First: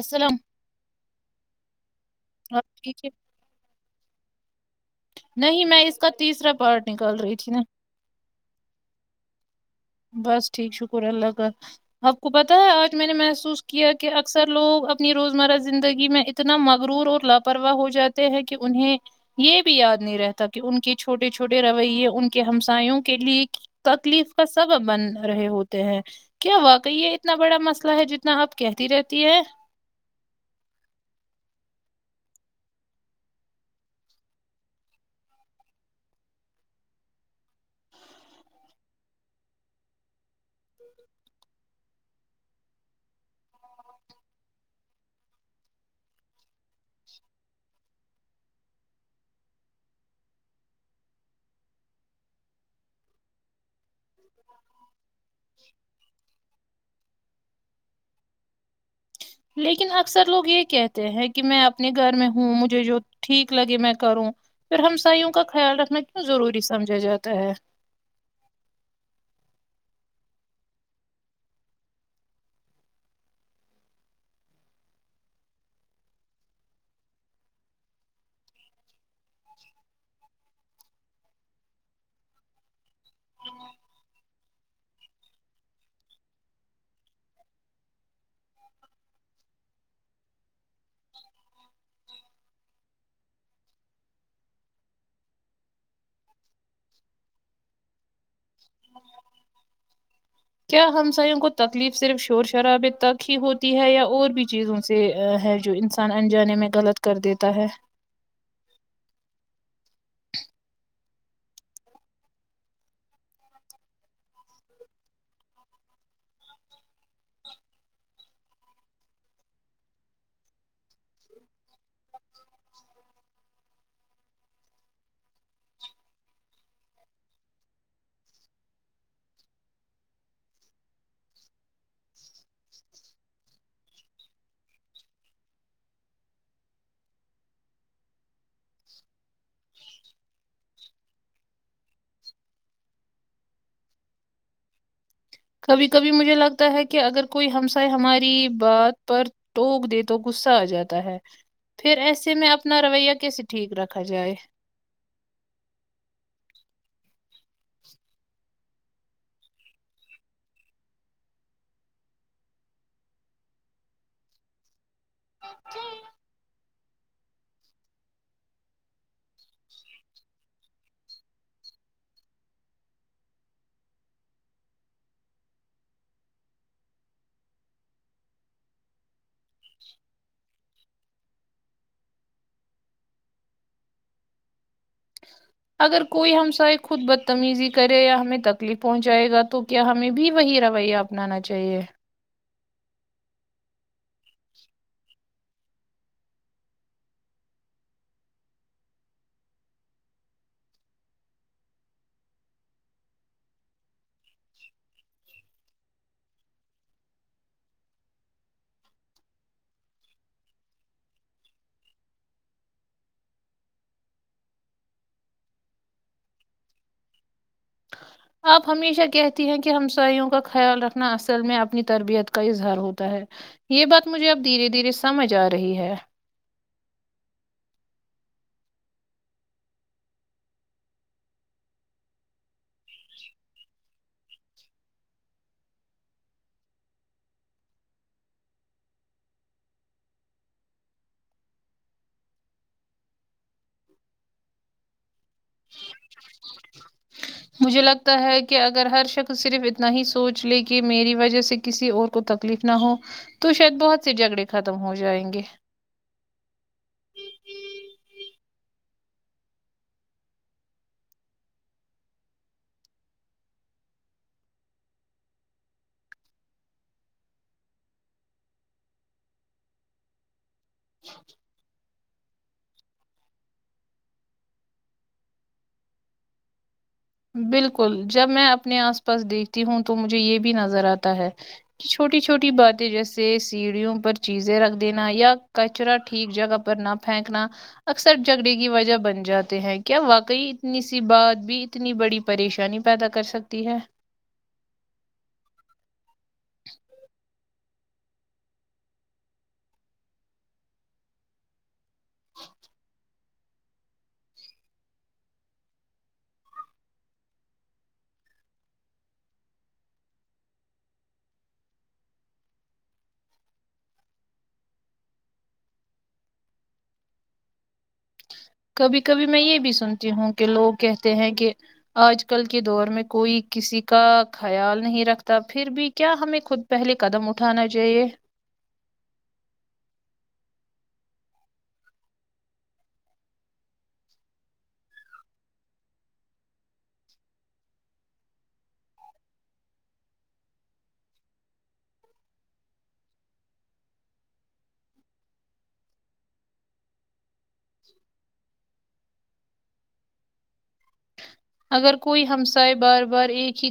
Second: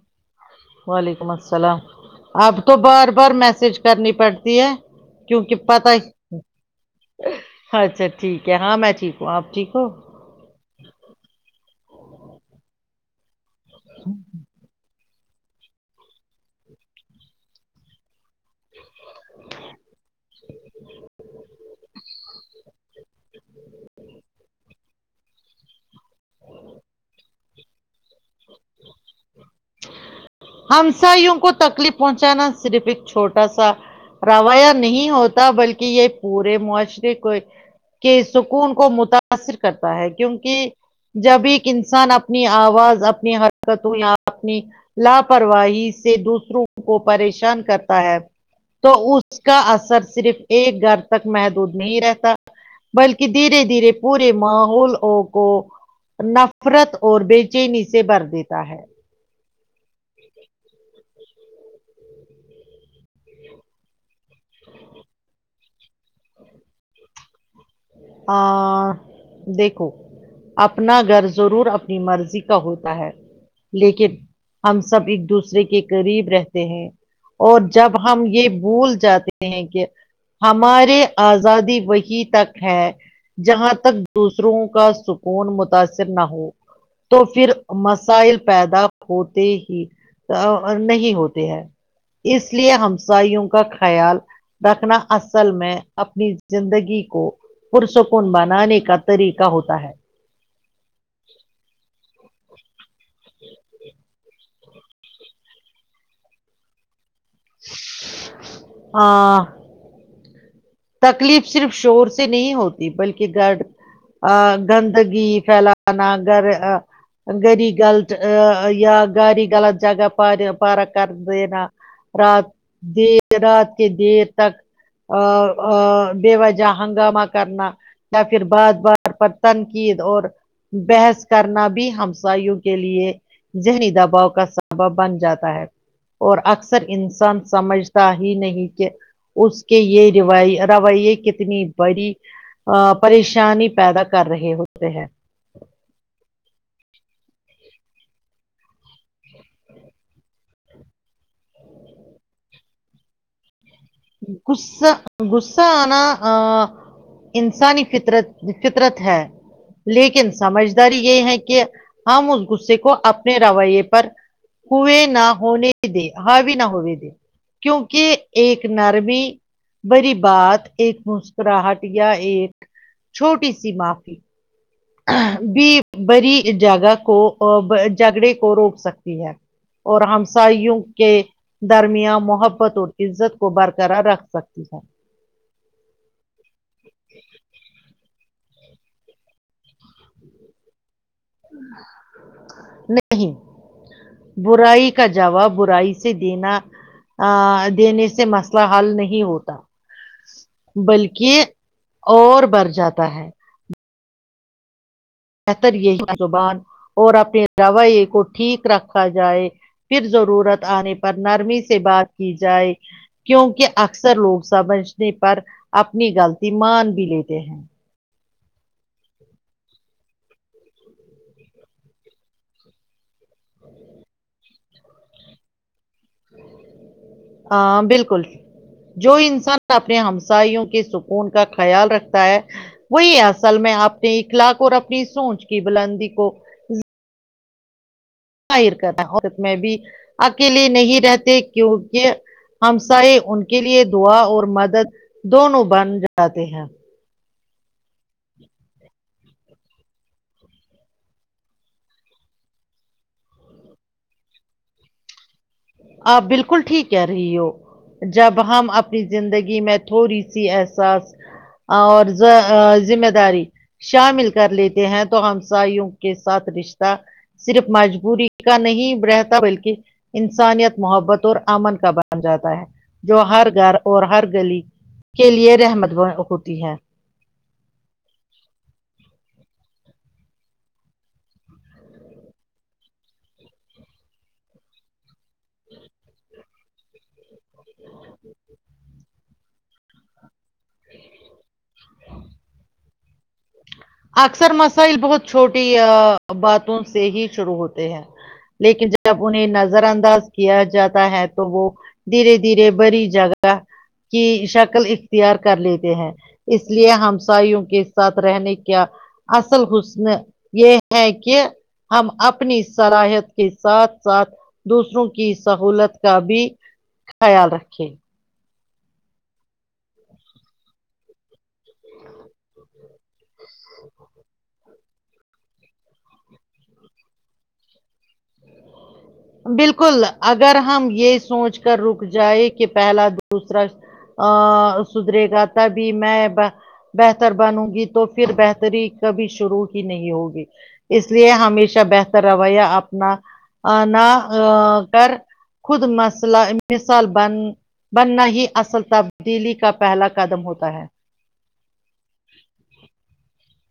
السلام وعلیکم السلام آپ کو ٹھیک بار ہے بار میسج کرنی پڑتی ہے کیونکہ نہیں میں پتا اس کا تیسرا پارٹ نکال رہی تھی نا اچھا ٹھیک ہے ہاں میں ٹھیک ہوں آپ ٹھیک ہو بس ٹھیک شکر اللہ کا آپ کو پتہ ہے آج میں نے محسوس کیا ہے کہ اکثر لوگ اپنی روزمرہ زندگی میں اتنا مغرور اور لاپرواہ ہو جاتے ہیں کہ انہیں یہ بھی یاد نہیں رہتا کہ ان کے چھوٹے چھوٹے چھوٹے رویے ان کے ہمسایوں کے لیے تکلیف کا س سبب بن رہے ہوتے ہیں کیا واقعی یہ اتنا بڑا مسئلہ ہے جتنا تنا آپ کہتی رہتی ہے ہمساائیوں کو تکلیف پہنچانا صرف ایک چھوٹا سا رویہ نہیں ہوتا بلکہ یہ پورے معاشرے کو کے سکون کو متاثر کرتا ہے کیونکہ جب ایک انسان اپنی آواز اپنی حرکتوں یا اپنی لاپرواہی سے دوسروں کو پریشان کرتا ہے تو اس کا اثر صرف ایک گھر تک محدود نہیں رہتا بلکہ دھیرے دھیرے پورے ماحول کو نفرت اور بےچینی سے بھر دیتا ہے لیکن اکثر لوگ یہ کہتے ہیں کہ میں اپنے گھر میں ہوں مجھے جو ٹھیک لگے میں کروں پھر ہمساوں کا خیال رکھنا کیوں ضروری سمجھا جاتا ہے آ دیکھو اپنا گھر ضرور اپنی مرضی کا ہوتا ہے لیکن ہم سب ایک دوسرے کے قریب رہتے ہیں اور جب ہم یہ بھول جاتے ہیں کہ ہمارے آزادی وہی تک ہے جہاں تک دوسروں کا سکون متاثر نہ ہو تو پھر مسائل پیدا ہوتے ہی نہیں ہوتے ہیں اس لیے ہمسایوں کا خیال رکھنا اصل میں اپنی زندگی کو پرسکون بناے کا طریق ہوتا ہے کیا ہمساوں کو تکلیف صرف شور شرابے تک ہی ہوتی ہے یا اور بھی چیزوں سے ہے جو انسان انجانے میں غلط کر دیتا ہے ہاں تکلیف صرف شوہر سے نہیں ہوتی بلکہ گرد ا گندگی پھیلانا گھر گاری غلط یا گاری غلط جگہ پر پارک کر دینا رات دیر رات کے دیر تک ا ا بے وجہ ہنگامہ کرنا یا پھر بار بار پر تنقید اور بحث کرنا بھی ہمسایوں کے لیے ذہنی دباؤ کا سبب بن جاتا ہے اور اکثر انسان سمجھتا ہی نہیں کہ اس کے یہ ر رویے کتنی بڑی ا پریشانی پیدا کر رہے ہوتے ہیں کبھی کبھی مجھے لگتا ہے کہ اگر کوئی ہمسائے ہماری بات پر ٹوک دے تو غصہ آ جاتا ہے پھر ایسے میں اپنا رویہ کیسے ٹھیک رکھا جائے غصہ غصہ آناا آ انسانی فطرت فطرت ہے لیکن سمجھداری یہ ہے کہ ہم اس غصے کو اپنے رویے پر ہوئے نہ ہونے دے ہاوی نہ ہونے کیونکہ ایک نرمی بڑی بات ایک مسکراہٹ یا ایک چھوٹی سی معافی بھی بری جگہ کو جھگڑے کو روک سکتی ہے اور ہمسائیوں کے درمیاں محبت اور عزت کو برقرار رکھ سکتی ہے اگر کوئی ہمسائے خود بدتمیزی کرے یا ہمیں تکلیف پہنچائے گا تو کیا ہمیں بھی وہی رویہ اپنانا چاہیے نہیں برائی کا جواب برائی سے دینا ا دینے سے مسئلہ حل نہیں ہوتا بلکہ اور بر جاتا ہے بہتر یہی زبان اور اپنے رویے کو ٹھیک رکھا جائے پھر ضرورت آنے پر نرمی سے بات کی جائے کیونکہ اکثر لوگ سمجھنے پر اپنی غلطی مان بھی لیتے ہیں ہ آپ ہمیشہ کہتی ہیں کہ ہمسایوں کا خیال رکھنا اصل میں اپنی تربیت کا اظہار ہوتا ہے یہ بات مجھے اب دھیرے دھیرے سمجھ آ رہی ہے ہاں بالکل جو انسان اپنے ہمسایوں کے سکون کا خیال رکھتا ہے وہی اصل میں اپنے اخلاق اور اپنی سونچ کی بلندی کو ظاہر کراور میں بھی اکیلے نہیں رہتے کیونکہ ہمسائے ان کے لیے دعا اور مدد دونوں بن جاتے ہیں مجھے لگتا ہے کہ اگر ہر شخص تو صرف اتنا ہی سونچ لے کہ میری وجہ سے کسی اور کو تکلیف نہ ہو تو شاید بہت سے جھگڑے ختم ہو جائیں گے آپ بالکل ٹھیک کہ رہی ہو جب ہم اپنی زندگی میں تھوڑی سی احساس اور ذ ذمہ داری شامل کر لیتے ہیں تو ہمساائیوں کے ساتھ رشتہ صرف مجبوری کا نہیں رہتا بلکہ انسانیت محبت اور امن کا ب جاتا ہے جو ہر گھر اور ہر گلی کے لیے رحمت ہوتی ہے بالکل جب میں اپنے آس پاس دیکھتی ہوں تو مجھے یہ بھی نظر آتا ہے کہ چھوٹی چھوٹی باتیں جیسے سیڑھیوں پر چیزیں رکھ دینا یا کچرا ٹھیک جگہ پر نہ پھینکنا اکثر جھگڑے کی وجہ بن جاتے ہیں کیا واقعی اتنی سی بات بھی اتنی بڑی پریشانی پیدا کر سکتی ہے اکثر مسائل بہت چھوٹی باتوں سے ہی شروع ہوتے ہیں لیکن جب انہیں نظر انداز کیا جاتا ہے تو وہ دھیرے دھیرے بری جگہ کی شکل اختیار کر لیتے ہیں اس لیے ہمسایوں کے ساتھ رہنے کیا اصل حسن یہ ہے کہ ہم اپنی صلاحیت کے ساتھ ساتھ دوسروں کی سہولت کا بھی خیال رکھے کبھی کبھی میں یہ بھی سنتی ہوں کہ لوگ کہتے ہیں کہ آج کل کے دور میں کوئی کسی کا خیال نہیں رکھتا پھر بھی کیا ہمیں خود پہلے قدم اٹھانا چاہیے بالکل اگر ہم یہ سوچ کر رک جائے کہ پہلا دوسرا ا سدرے گا تبھی میں بہتر بنوں گی تو پھر بہتری کبھی شروع ہی نہیں ہوگی اس لیے ہمیشہ بہتر رویہ اپنا نا کر خود مسلہ ایک مثال بن بننا ہی اصل تبدیلی کا پہلا قدم ہوتا ہے اگر کوئی ہمسائے بار بار ایک ہی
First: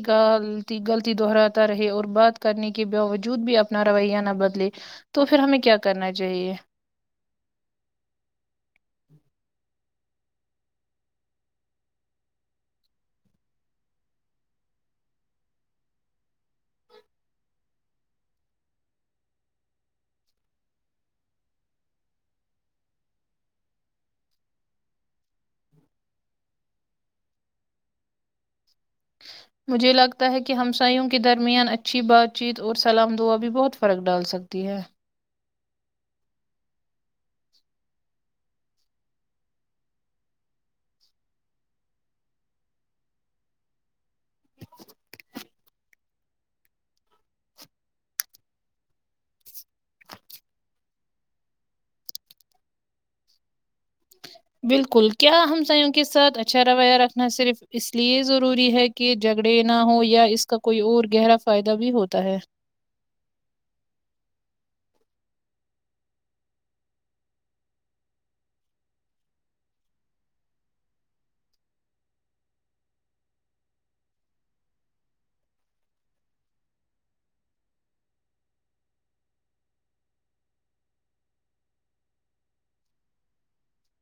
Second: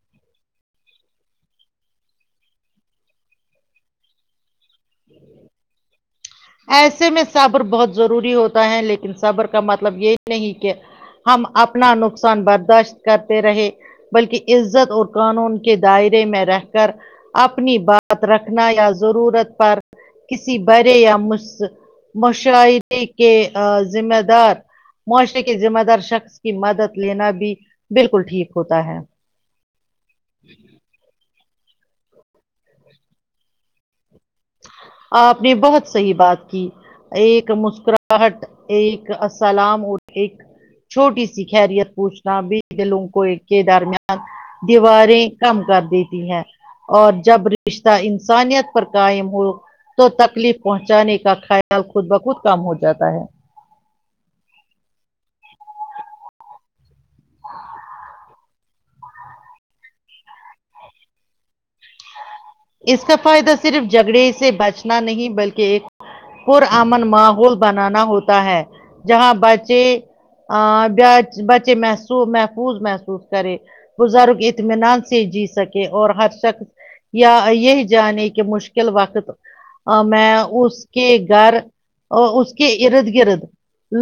غلطی دہراتا رہے اور بات کرنے کے باوجود بھی اپنا رویہ نہ بدلے تو پھر ہمیں کیا کرنا چاہیے ایسے میں صبر بہت ضروری ہوتا ہے لیکن صبر کا مطلب یہی نہیں کہ ہم اپنا نقصان برداشت کرتے رہے بلکہ عزت اور قانون کے دائرے میں رہ کر اپنی بات رکھنا یا ضرورت پر کسی برے یا مش مشاعری کے ذمہ دار معاشرے کے ذمہ دار شخص کی مدد لینا بھی بالکل ٹھیک ہوتا ہے مجھے لگتا ہے کہ ہمسایوں کے درمیان اچھی بات چیت اور سلام دعا بھی بہت فرق ڈال سکتی ہے آپ نے بہت صحیح بات کی ایک مسکراہٹ ایک اسلام اور ایک چھوٹی سی خیریت پوچھنا بھی دلوں کو کے درمیان دیواریں کم کر دیتی ہے اور جب رشتہ انسانیت پر قائم ہو تو تکلیف پہنچانے کا خیال خود بخود کم ہو جاتا ہے بالکل کیا ہمسایوں کے ساتھ اچھا رویہ رکھنا صرف اس لیے ضروری ہے کہ جھگڑے نہ ہو یا اس کا کوئی اور گہرا فائدہ بھی ہوتا ہے اس کا فائدہ صرف جھگڑے سے بچنا نہیں بلکہ ایک پر امن ماحول بنانا ہوتا ہے جہاں بچے اہ بچ بچے محسو محفوظ محسوس کرے بزرگ اطمینان سے جی سکے اور ہر شخص یا یہ جانے کہ مشکل وقت میں اس کے گھر اس کے ارد گرد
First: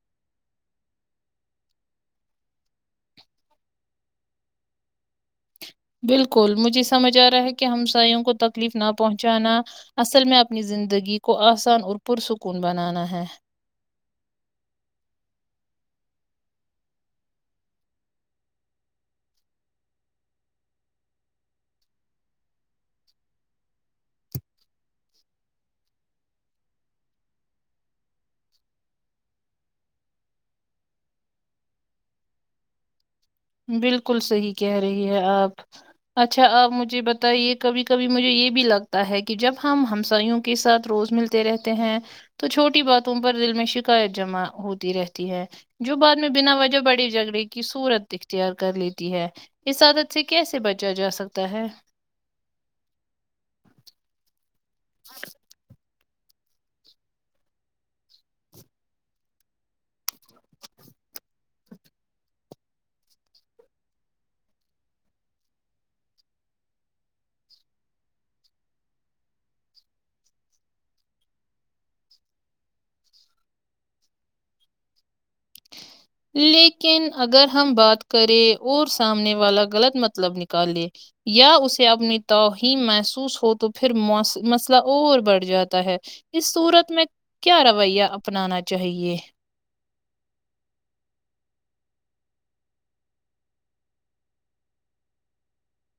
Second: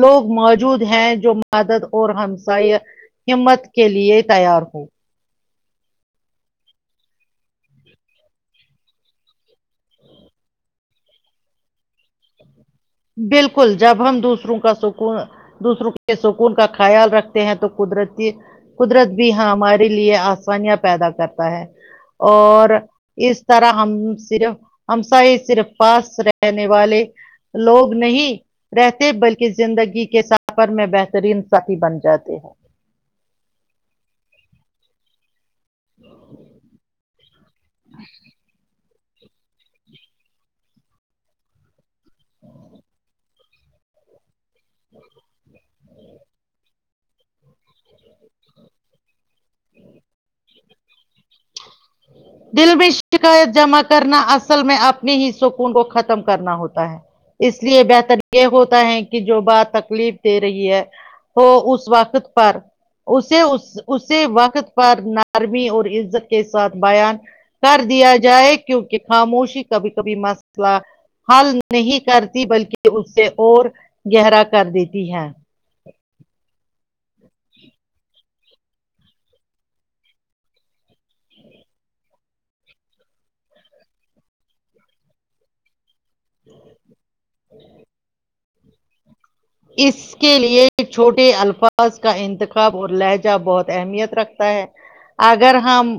لوگ موجود ہیں جو مدد اور ہمسائے ہمت کے لیے تیار ہو بالکل مجھے سمجھ آ رہا ہے کہ ہمسایوں کو تکلیف نہ پہنچانا اصل میں اپنی زندگی کو آسان اور پرسکون بنانا ہے بالکل جب ہم دوسروں کا سکون دوسروں کے سکون کا خیال رکھتے ہیں تو قدرتی قدرت بھی ہمارے لیے آسانیاں پیدا کرتا ہے اور اس طرح ہم صرف ہمسائے صرف پاس رہنے والے لوگ نہیں رہتے بلکہ زندگی کے سفر میں بہترین ساتھی بن جاتے ہیں بالکل صحیح کہہ رہی ہے آپ اچھا آپ مجھے بتائیے کبھی کبھی مجھے یہ بھی لگ تا ہے کہ جب ہم ہمسائیوں کے ساتھ روز ملتے رہتے ہیں تو چھوٹی باتوں پر دل میں شکایت جمع ہوتی رہتی ہے جو بعد میں بنا وجہ بڑے جھگڑے کی صورت دیکھتی اور کر لیتی ہے اس عادت سے کیسے بچا جا سکتا ہے دل میں شکایت جمع کرنا اصل میں اپنی ہی سکون کو ختم کرنا ہوتا ہے اس لیے بہتر یہ ہوتا ہے کہ جو بات تکلیف دے رہی ہے تو اس وقت پر اسے اسے وقت پر نارمی اور عزت کے ساتھ بیان کر دیا جائے کیونکہ خاموشی کبھی کبھی مسئلہ حل نہیں کرتی بلکہ اس سے اور گہرا کر دیتی ہے لیکن اگر ہم بات کریں اور سامنے والا غلط مطلب نکالے یا اسے اپنی توہین محسوس ہو تو پھر مس مسئلہ اور بڑھ جاتا ہے اس سورت میں کیا رویہ اپنانا چاہیے اس کے لیے چھوٹے الفاظ کا انتخاب اور لہجہ بہت اہمیت رکھتا ہے اگر ہم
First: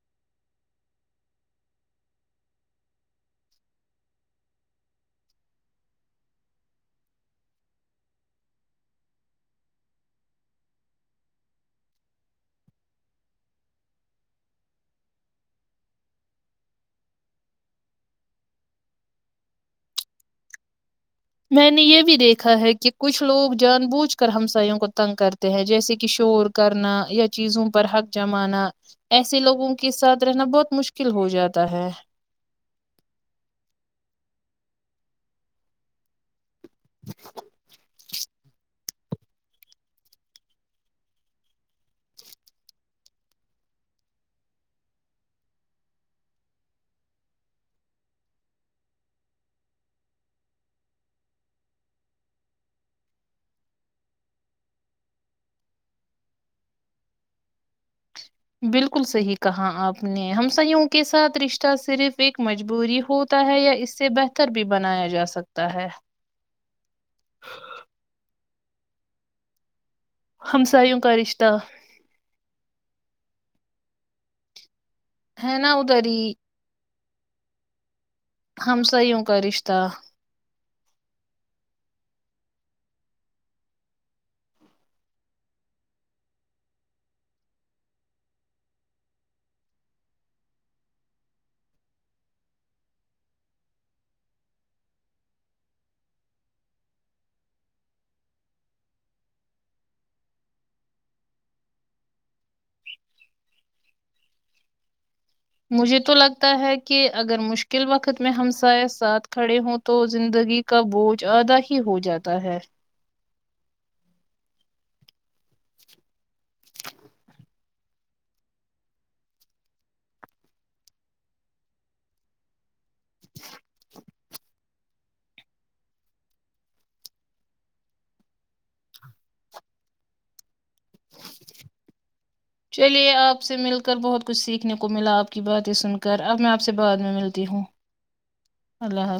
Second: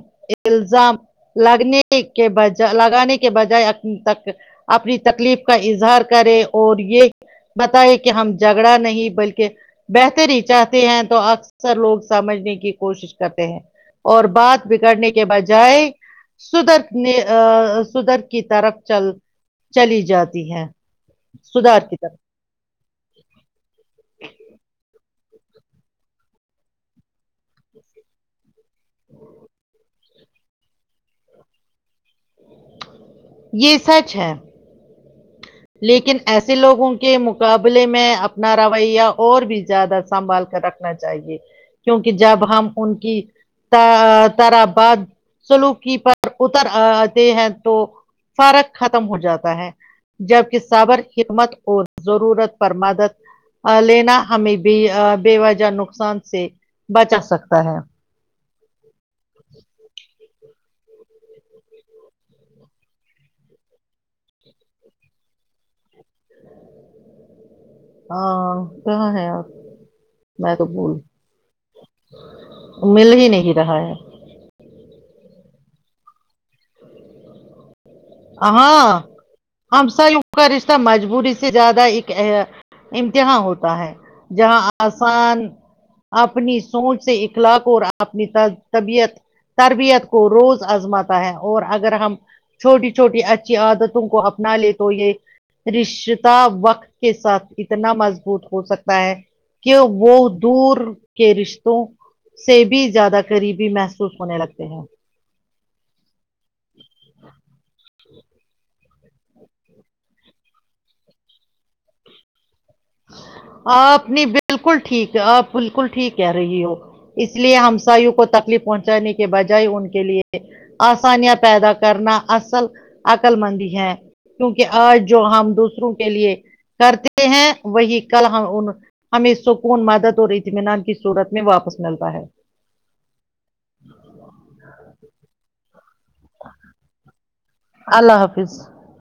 الزام لگنے کے بج لگانے کے بجائے تک اپنی تکلیف کا اظہار کرے اور یہ بتائے کہ ہم جھگڑا نہیں بلکہ بہتری چاہتے ہیں تو اکثر لوگ سمجھنے کی کوشش کرتے ہیں اور بات بگڑنے کے بجائے سدھر نے سدھار کی طرف چل چلی جاتی ہے میں نے سدھار کی یہ بھی طرف دیکھا ہے کہ کچھ لوگ جان بوجھ کر ہمساائیوں کو تنگ کرتے ہیں جیسے کہ شور کرنا یا چیزوں پر حق جمانا ایسے لوگوں کے ساتھ رہنا بہت مشکل ہو جاتا ہے یہ سچ ہے لیکن ایسے لوگوں کے مقابلے میں اپنا رو یا اور بھی زیادہ سنبھال کر رکھنا چاہیے کیونکہ جب ہم ان کی تارباد سلوکی پر اتر آتے ہیں تو فرق ختم ہو جاتا ہے جبکہ صابر حکمت اور ضرورت پر مدد لینا ہمیں بھی بے وجہ نقصان سے بچا سکتا ہے بالکل صحیح کہا آپ نے ہم سحوں کے ساتھ رشتہ صرف ایک مجبوری ہو ہے یا اس سے بہتر بھی بنایا جا سکتا ہے ہاں کہاں ہے آپ میں کبول ہمسایوں کا رشتہ مل ہی نہیں رہا ہے ہا نا اہد ہی ہاں ہمسایوں کا ہم رشتہ س ان کا رشتہ مجبوری سے زیادہ ایک امتہا ہوتا ہے جاں آسان اپنی سوچ سے اخلاق اور اپنی طبیعت تربیت کو روز آزماتا ہے اور اگر ہم چھوٹی چھوٹی اچھی عادتوں کو اپنا لے تو یہ رشتا وقت کے ساتھ اتنا مضبوط ہو سکتا ہے کہ وہ دور کے رشتوں سے بھی زیادہ قریبی محسوس ہونے لگتے ہیں مجھے تو لگتا ہے کہ اگر مشکل وقت میں ہم سائے ساتھ کھڑے ہوں تو زندگی کا بوجھ آدھا ہی ہو جاتا ہے آپ نے بالکل ٹھیک ہے آپ بالکل ٹھیک کہ رہی ہو اس لیے ہمساائیوں کو تکلیف پہنچانے کی بجائے ان کے لیے آسانیاں پیدا کرنا اصل عقل مندی ہے کیونکہ آج جو ہم دوسروں کے لیے کرتے ہیں وہی کل ہم ہمیں سکون مدد اور اطمینان کی صورت میں واپس ملتا ہے چلیے آپ سے مل کر بہت کچھ سیکھنے کو ملا آپ کی باتیں سن کر اب میں آپ سے بعد میں ملتی ہوں اللہ حافظ اللہ حافظ